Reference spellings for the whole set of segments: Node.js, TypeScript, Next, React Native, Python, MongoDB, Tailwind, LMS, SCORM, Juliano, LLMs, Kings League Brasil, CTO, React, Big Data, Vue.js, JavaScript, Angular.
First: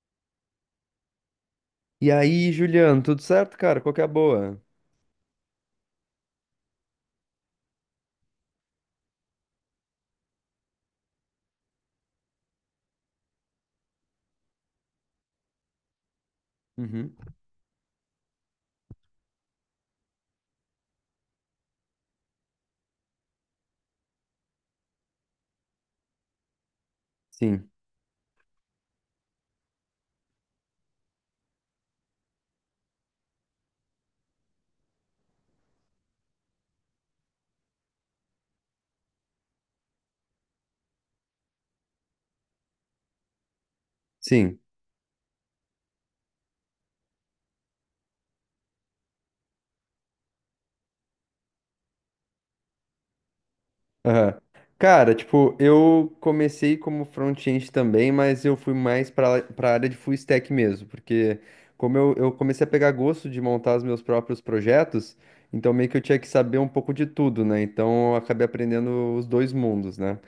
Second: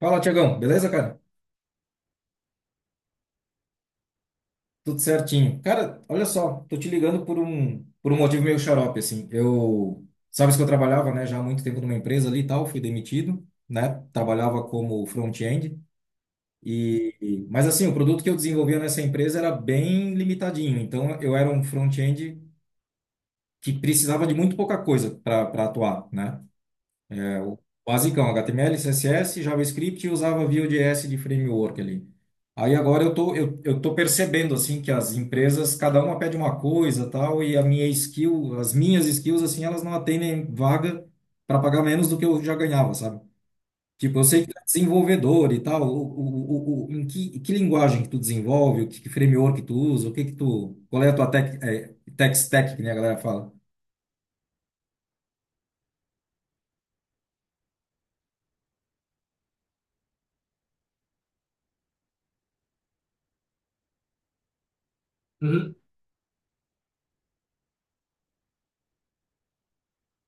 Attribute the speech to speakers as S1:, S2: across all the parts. S1: Fala, Tiagão. Beleza, cara?
S2: E aí, Juliano, tudo certo, cara? Qual que é a boa?
S1: Tudo certinho. Cara, olha só, tô te ligando por um motivo meio xarope, assim. Sabes que eu trabalhava, né, já há muito tempo numa empresa ali e tal, fui demitido, né? Trabalhava como front-end
S2: Uhum.
S1: mas assim, o produto que eu desenvolvia nessa empresa era bem limitadinho. Então, eu era um front-end que precisava de muito pouca coisa para atuar, né? É, o
S2: Sim,
S1: Basicão, HTML, CSS, JavaScript e usava Vue.js de framework ali. Aí agora eu tô percebendo, assim, que as empresas, cada uma pede uma coisa, tal, e as minhas skills, assim, elas não atendem vaga para pagar menos do que eu já ganhava, sabe? Tipo, eu sei que tu
S2: sim.
S1: é desenvolvedor e tal, em que linguagem que tu desenvolve, que framework que tu usa, o que que tu, qual é a tua tech stack, que nem a galera fala.
S2: Aham. Cara, tipo, eu comecei como front-end também, mas eu fui mais para para área de full stack mesmo, porque como eu comecei a pegar gosto de montar os meus próprios projetos, então meio que eu tinha que saber um pouco de tudo, né? Então eu acabei aprendendo os dois mundos, né?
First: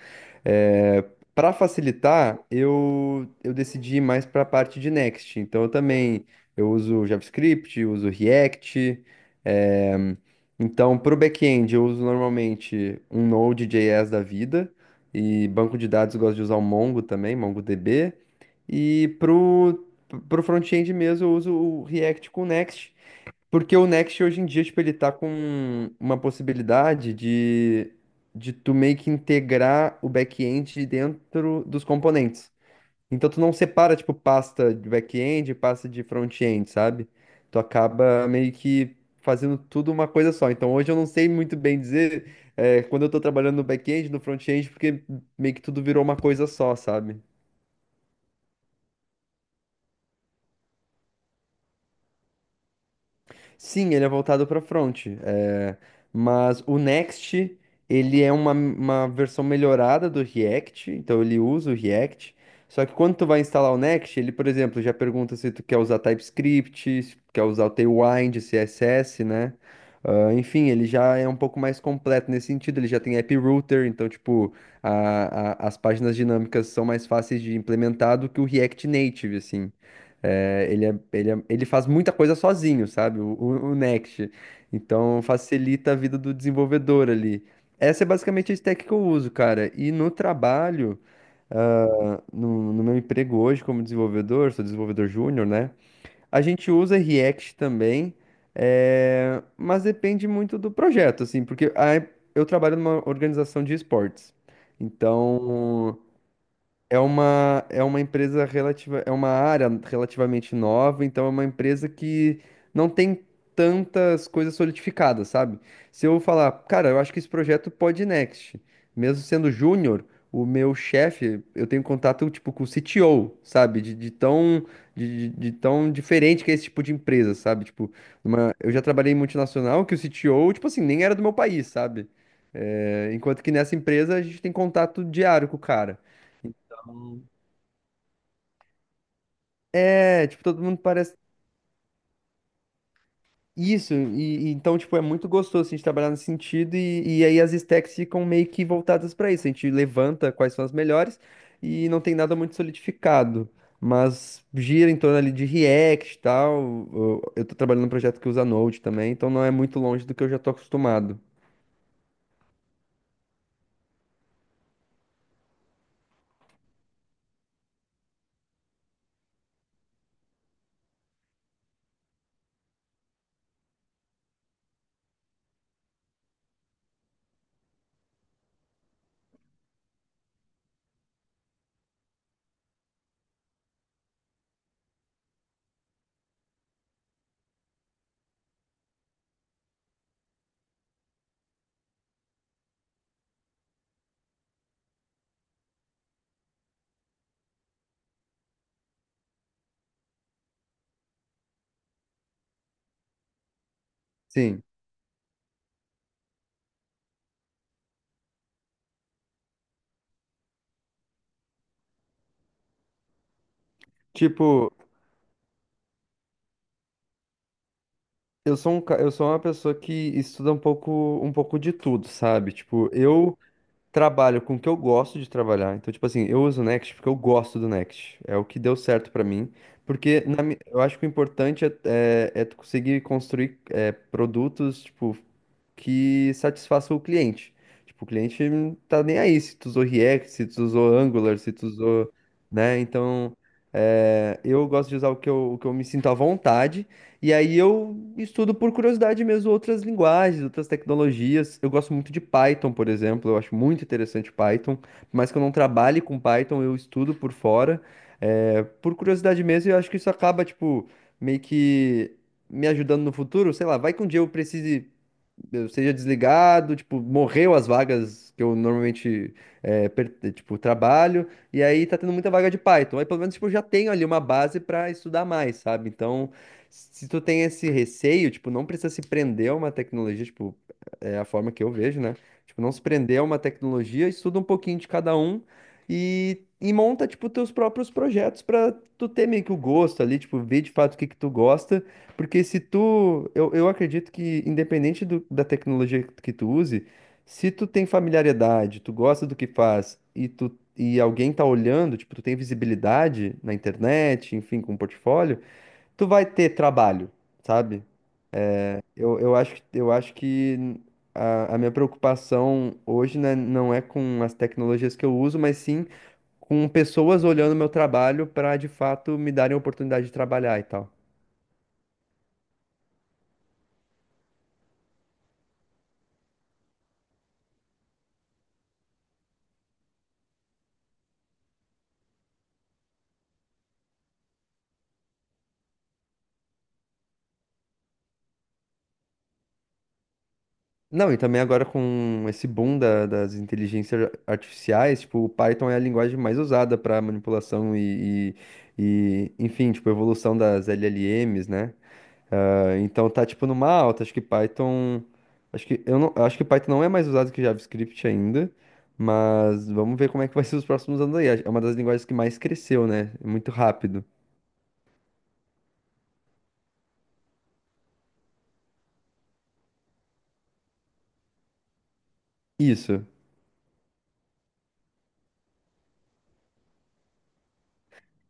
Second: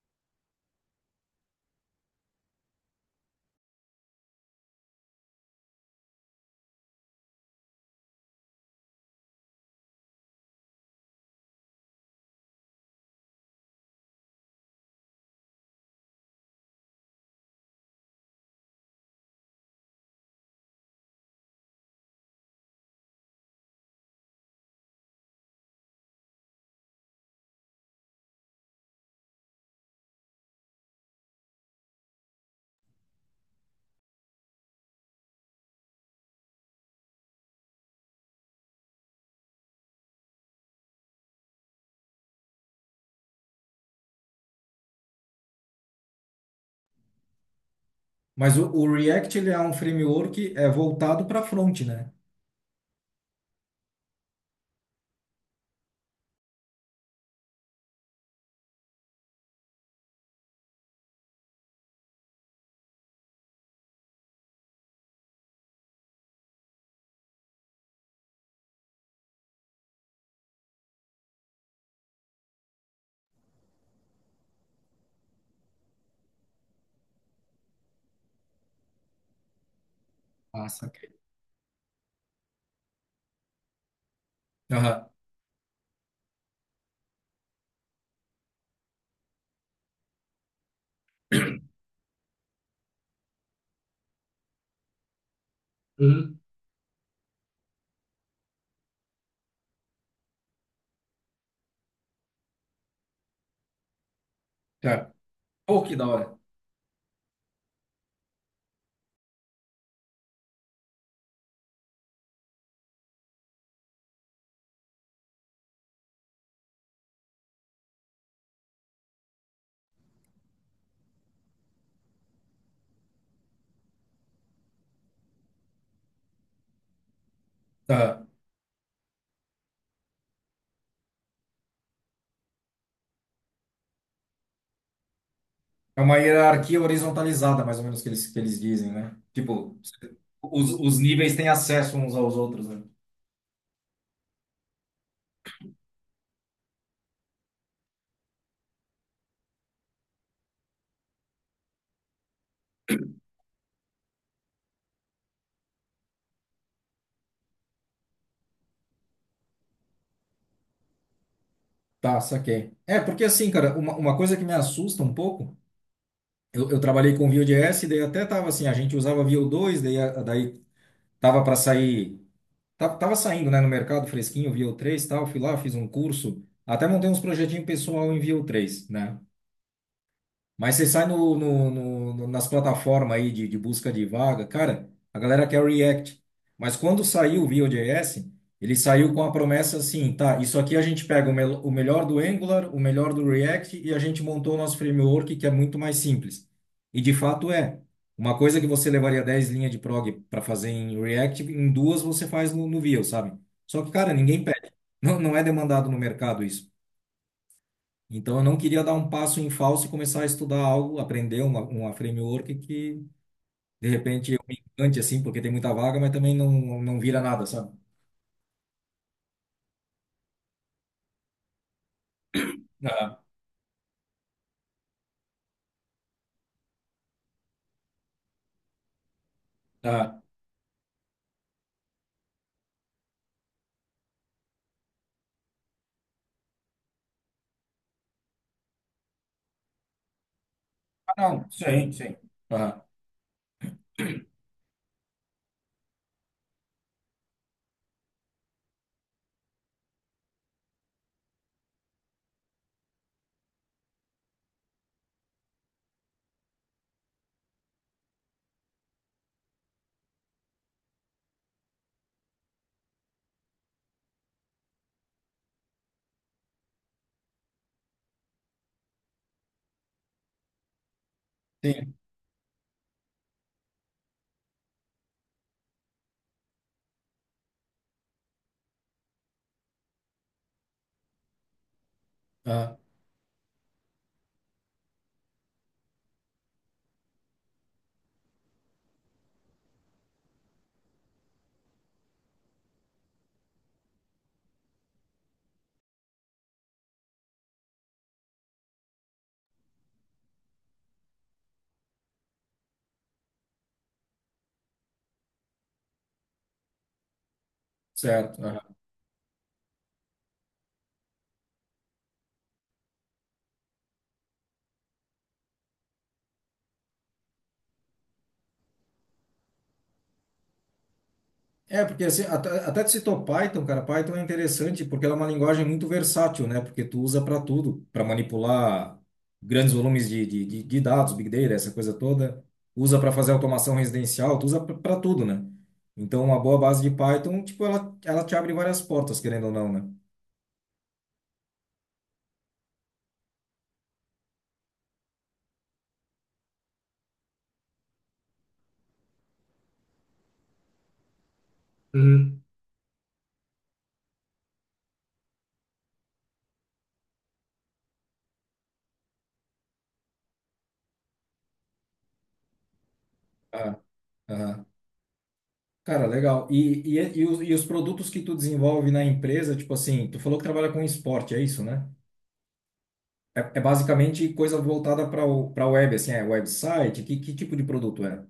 S2: É, para facilitar, eu decidi ir mais para a parte de Next. Então eu também eu uso JavaScript, uso React, eh, então, para o back-end, eu uso normalmente um Node.js da vida, e banco de dados eu gosto de usar o Mongo também, MongoDB. E para o front-end mesmo eu uso o React com o Next, porque o Next hoje em dia, tipo, ele tá com uma possibilidade de tu meio que integrar o back-end dentro dos componentes. Então tu não separa, tipo, pasta de back-end e pasta de front-end, sabe? Tu acaba meio que fazendo tudo uma coisa só. Então hoje eu não sei muito bem dizer, quando eu tô trabalhando no back-end, no front-end, porque meio que tudo virou uma coisa só, sabe?
S1: Mas o React, ele é um framework é voltado para front, né?
S2: Sim, ele é voltado para front, é, mas o Next, ele é uma versão melhorada do React, então ele usa o React, só que quando tu vai instalar o Next, ele, por exemplo, já pergunta se tu quer usar TypeScript, se tu quer usar o Tailwind, CSS, né? Ah, enfim, ele já é um pouco mais completo nesse sentido, ele já tem app router, então, tipo, as páginas dinâmicas são mais fáceis de implementar do que o React Native, assim.
S1: Ah,
S2: É, ele, é-
S1: saquei.
S2: ele, é- ele faz muita coisa sozinho, sabe? O Next.
S1: Aham.
S2: Então facilita a vida do desenvolvedor ali. Essa é basicamente a stack que eu uso, cara. E no trabalho, no meu emprego hoje como desenvolvedor, sou desenvolvedor júnior, né?
S1: Uhum.
S2: A gente usa React também, é, mas depende muito do projeto, assim, porque eu trabalho numa organização de esportes.
S1: Tá. Pô, que
S2: Então.
S1: da hora.
S2: É uma empresa relativa, é uma área relativamente nova, então é uma empresa que não tem tantas coisas solidificadas, sabe? Se eu falar, cara, eu acho que esse projeto pode ir next, mesmo sendo júnior, o meu chefe, eu tenho contato tipo com o CTO, sabe? De tão diferente que é esse tipo de empresa, sabe? Tipo,
S1: Tá.
S2: eu já trabalhei em multinacional que o CTO, tipo assim, nem era do meu país, sabe? É, enquanto que nessa empresa a gente tem contato diário com o cara.
S1: É uma hierarquia horizontalizada, mais ou menos, que eles dizem, né? Tipo,
S2: É, tipo, todo
S1: os,
S2: mundo
S1: os
S2: parece
S1: níveis têm acesso uns aos outros, né?
S2: isso, e então, tipo, é muito gostoso assim, a gente trabalhar nesse sentido, e aí as stacks ficam meio que voltadas pra isso. A gente levanta quais são as melhores e não tem nada muito solidificado, mas gira em torno ali de React e tal. Eu tô trabalhando num projeto que usa Node também, então não é muito longe do que eu já tô acostumado.
S1: Tá, saquei. É, porque assim, cara, uma coisa que me assusta um pouco, eu trabalhei com Vue.js, daí até tava assim, a gente usava Vue 2 daí, daí tava para sair, tava saindo, né, no mercado fresquinho, Vue 3 e tal, fui lá, fiz um curso, até montei uns projetinhos pessoal em Vue 3, né? Mas você sai nas plataformas aí de busca de vaga, cara, a galera quer React. Mas quando saiu o Vue.js, ele saiu com a promessa assim, tá, isso aqui a gente pega o melhor do Angular, o melhor do React e a gente montou o nosso framework que é muito mais simples. E de fato é. Uma coisa que você levaria 10 linhas de prog para fazer em React, em duas você faz no Vue, sabe? Só que, cara, ninguém
S2: Sim,
S1: pede. Não, não é demandado no mercado isso. Então, eu não queria dar um passo em falso e começar a estudar algo, aprender uma framework que, de repente, eu me
S2: tipo,
S1: encante, assim, porque tem muita vaga, mas também não vira nada, sabe?
S2: eu sou uma pessoa que estuda um pouco de tudo, sabe? Tipo,
S1: Ah,
S2: eu trabalho com o que eu gosto de trabalhar. Então, tipo assim, eu uso o Next porque eu gosto do Next. É o que deu certo pra mim.
S1: ah,
S2: Porque eu acho que o importante é, é, é tu conseguir construir é, produtos, tipo que satisfaça o cliente. Tipo, o cliente não tá nem aí se tu usou React, se tu usou
S1: ah,
S2: Angular,
S1: não,
S2: se tu
S1: sim,
S2: usou,
S1: sim.
S2: né?
S1: Aham.
S2: Então, é, eu gosto de usar o que eu me sinto à vontade. E aí eu estudo por curiosidade mesmo outras linguagens, outras tecnologias. Eu gosto muito de Python, por exemplo. Eu acho muito interessante Python. Por mais que eu não trabalhe com Python, eu estudo por fora. É, por curiosidade mesmo, e eu acho que isso acaba, tipo, meio que me ajudando no futuro, sei lá, vai que um dia eu precise eu seja desligado, tipo, morreu as vagas que eu normalmente, tipo, trabalho, e aí
S1: Sim.
S2: tá tendo muita vaga de Python. Aí pelo menos, tipo, eu já tenho ali uma base pra estudar mais, sabe? Então, se tu tem esse receio, tipo, não precisa se prender a uma tecnologia, tipo, é a forma que eu vejo, né? Tipo, não
S1: Aham.
S2: se prender a uma tecnologia, estuda um pouquinho de cada um e monta, tipo, teus próprios projetos pra tu ter meio que o gosto ali, tipo, ver de fato o que que tu gosta porque se tu, eu acredito que independente da tecnologia que tu use, se tu tem familiaridade, tu gosta do que faz e tu e alguém tá olhando, tipo, tu tem visibilidade na internet, enfim, com um portfólio, tu vai ter trabalho, sabe?
S1: Certo.
S2: Eu acho que a minha preocupação hoje, né, não é com as tecnologias que eu uso, mas sim com pessoas olhando meu trabalho para de fato me darem a oportunidade de trabalhar e tal.
S1: É, porque assim, até tu citou Python, cara, Python é interessante porque ela é uma linguagem muito versátil, né? Porque tu usa para tudo, para manipular grandes volumes de dados, Big Data, essa coisa toda. Usa para fazer automação residencial, tu usa para tudo, né? Então, uma boa base de Python, tipo, ela te abre várias portas, querendo ou não, né?
S2: Não, e também agora com esse boom das inteligências artificiais, tipo, o Python é a linguagem mais usada para manipulação e, enfim, tipo, evolução das LLMs, né?
S1: Uhum.
S2: Ah, então tá, tipo, numa alta. Acho que Python. Acho que, eu não, acho que Python não é mais usado que JavaScript ainda, mas vamos ver como é que vai ser os próximos anos aí. É uma das linguagens que mais cresceu, né? Muito
S1: Ah,
S2: rápido.
S1: aham. Cara, legal. E os produtos que tu desenvolve na empresa, tipo assim, tu falou que trabalha com esporte, é isso, né?
S2: Isso.
S1: É, é basicamente coisa voltada para web, assim, é website? Que tipo de produto é?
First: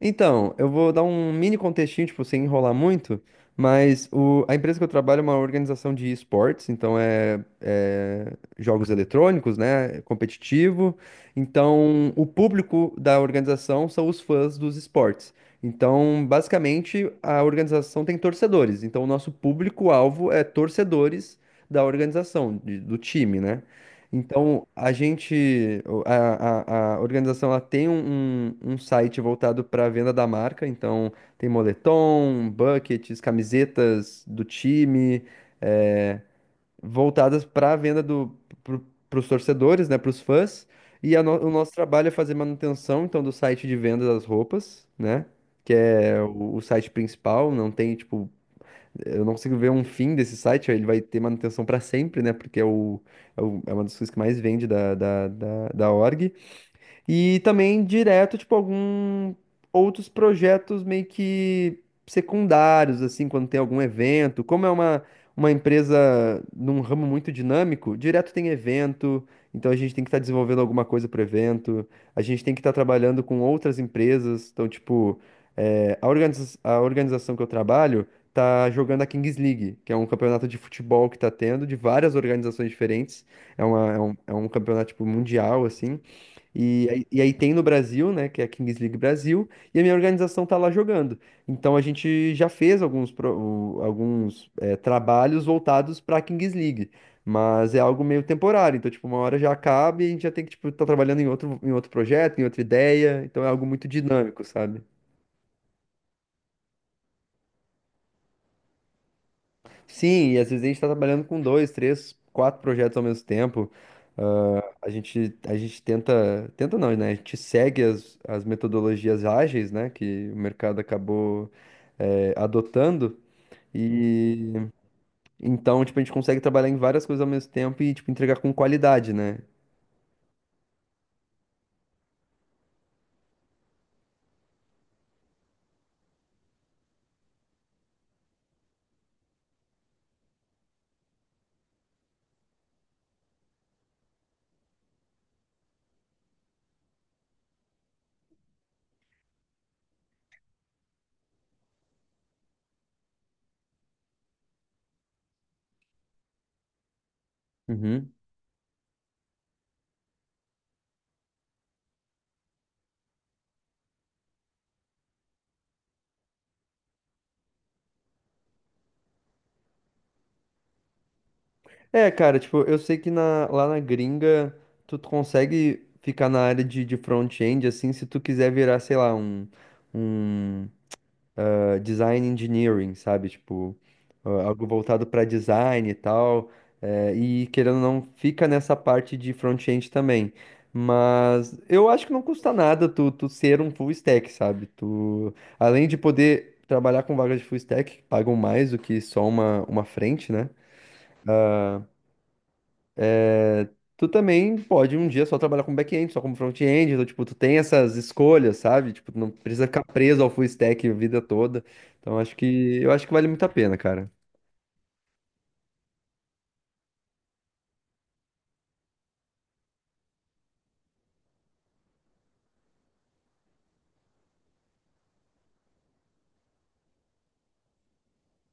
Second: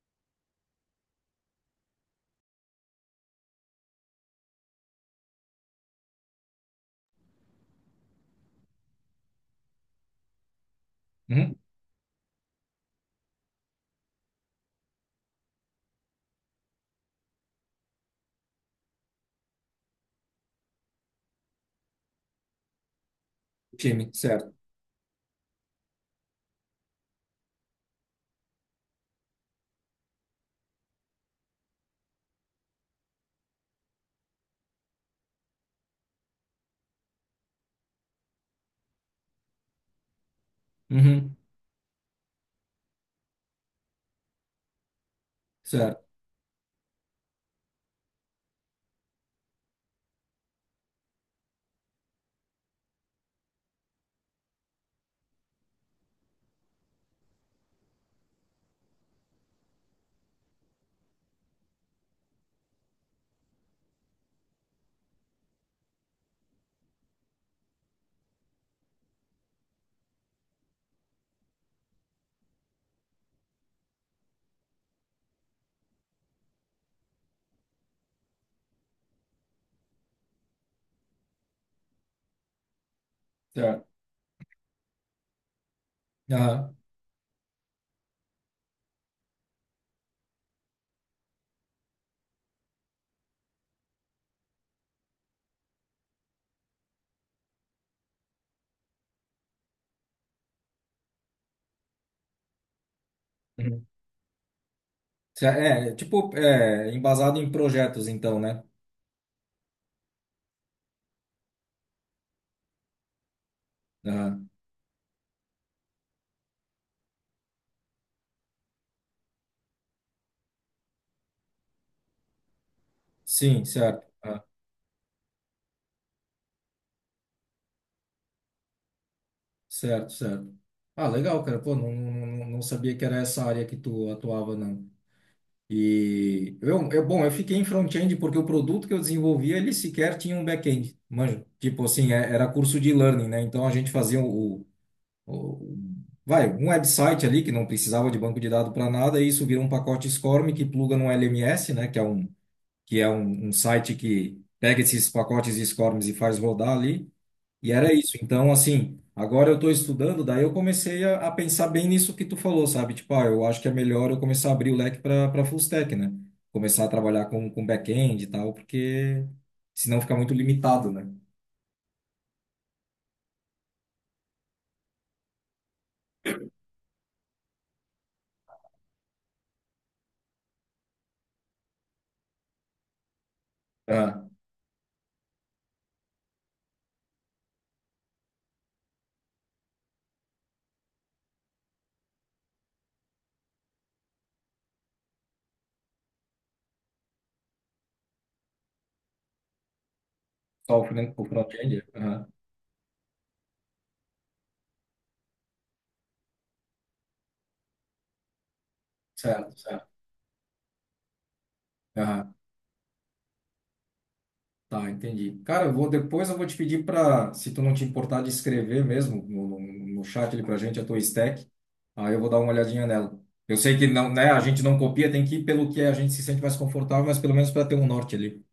S2: Então, eu vou dar um mini contextinho, tipo, sem enrolar muito, mas a empresa que eu trabalho é uma organização de esportes, então é, é jogos eletrônicos, né? É competitivo.
S1: Uhum.
S2: Então, o público da organização são os fãs dos esportes. Então, basicamente, a organização tem torcedores. Então, o nosso público-alvo é torcedores da organização, de- do time, né?
S1: Time, certo.
S2: Então, a gente, o- a organização, ela tem um, um um site voltado para a venda da marca, então tem moletom, buckets, camisetas do time, eh, voltadas para a venda do, para os torcedores, né, para os fãs, e a
S1: Uhum.
S2: no- o nosso trabalho é fazer manutenção, então, do site de venda das roupas, né, que
S1: Certo,
S2: é o site principal, não tem, tipo, eu não consigo ver um fim desse site, ele vai ter manutenção para sempre, né? Porque é uma das coisas que mais vende da org. E também direto, tipo, algum outros projetos meio que secundários, assim, quando tem algum evento. Como é uma empresa num ramo muito dinâmico, direto tem evento, então a gente tem que estar desenvolvendo alguma coisa para o evento, a gente tem que estar trabalhando com outras empresas. Então, tipo, é, a organização que eu trabalho tá jogando a Kings League, que é um campeonato de futebol que tá tendo, de várias organizações diferentes.
S1: certo.
S2: É um campeonato, tipo, mundial, assim.
S1: Aham.
S2: E aí tem no Brasil, né, que é a Kings League Brasil, e a minha organização tá lá jogando. Então a gente já fez alguns, alguns é, trabalhos voltados pra Kings League, mas é algo meio temporário. Então, tipo, uma hora já acaba e a gente já tem que, tipo, tá trabalhando em outro projeto, em outra ideia. Então é algo
S1: Uhum.
S2: muito dinâmico, sabe?
S1: É tipo, embasado em projetos, então, né?
S2: Sim, e às vezes a gente está trabalhando com dois, três, quatro projetos ao mesmo tempo.
S1: Aham.
S2: Ah, a gente tenta, tenta não, né? A gente segue as, as metodologias ágeis, né? Que o mercado acabou, adotando.
S1: Sim, certo. Ah,
S2: E então, tipo, a gente consegue trabalhar em várias coisas ao mesmo tempo e, tipo, entregar com qualidade, né?
S1: certo, certo. Ah, legal, cara. Pô, não sabia que era essa área que tu atuava, não. E bom, eu fiquei em front-end porque o produto que eu desenvolvia, ele sequer tinha um back-end. Manja, tipo assim, era curso de learning, né? Então a gente fazia o- vai, um website ali que não precisava de banco de dados para nada, e isso vira um pacote SCORM que pluga no LMS, né, um site que pega esses pacotes SCORMs e faz rodar ali, e era
S2: Uhum.
S1: isso. Então, assim, agora eu estou estudando, daí eu comecei a pensar bem nisso que tu falou, sabe? Tipo, ah, eu acho que é melhor eu começar a abrir o leque para full stack, né? Começar a trabalhar com back-end e tal, porque senão fica muito limitado, né?
S2: É, cara, tipo, eu sei que lá na gringa tu consegue ficar na área de front-end, assim, se tu quiser virar, sei lá, um design engineering, sabe? Tipo,
S1: Ah,
S2: ah, algo voltado para design e tal. E querendo ou não, fica nessa parte de front-end também. Mas eu acho que não custa nada tu ser um full stack, sabe? Tu, além de poder trabalhar com vagas de full stack, que pagam mais do que só uma frente, né?
S1: só o front-end? Aham,
S2: Tu também pode um dia só trabalhar com back-end, só como front-end. Então, tipo, tu tem essas escolhas, sabe? Tipo, tu não
S1: certo,
S2: precisa ficar
S1: certo.
S2: preso ao full stack a vida toda. Então,
S1: Aham.
S2: acho que, eu acho que vale muito a pena, cara.
S1: Tá, entendi. Cara, eu vou depois eu vou te pedir para, se tu não te importar de escrever mesmo no chat ali pra gente a tua stack, aí eu vou dar uma olhadinha nela. Eu sei que não, né, a gente não copia, tem que ir pelo que a gente se sente mais confortável, mas pelo menos para ter um norte ali.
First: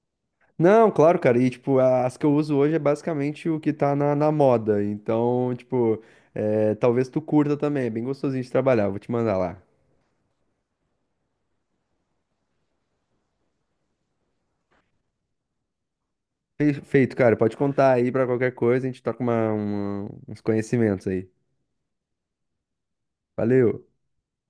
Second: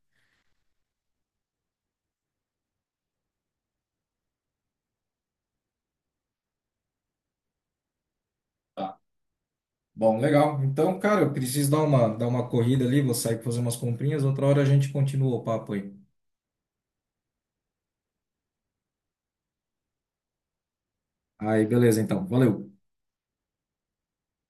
S2: Não, claro, cara. E, tipo, as que eu uso hoje é basicamente o que tá na, na moda. Então, tipo, é, talvez tu curta também. É bem gostosinho de trabalhar.
S1: Tá.
S2: Vou te mandar lá.
S1: Bom, legal. Então, cara, eu preciso dar uma corrida ali, vou sair pra fazer umas comprinhas, outra hora a gente continua o papo aí.
S2: Feito, cara. Pode contar aí pra qualquer coisa. A gente toca uma, uns conhecimentos aí.
S1: Aí, beleza, então. Valeu.
S2: Valeu.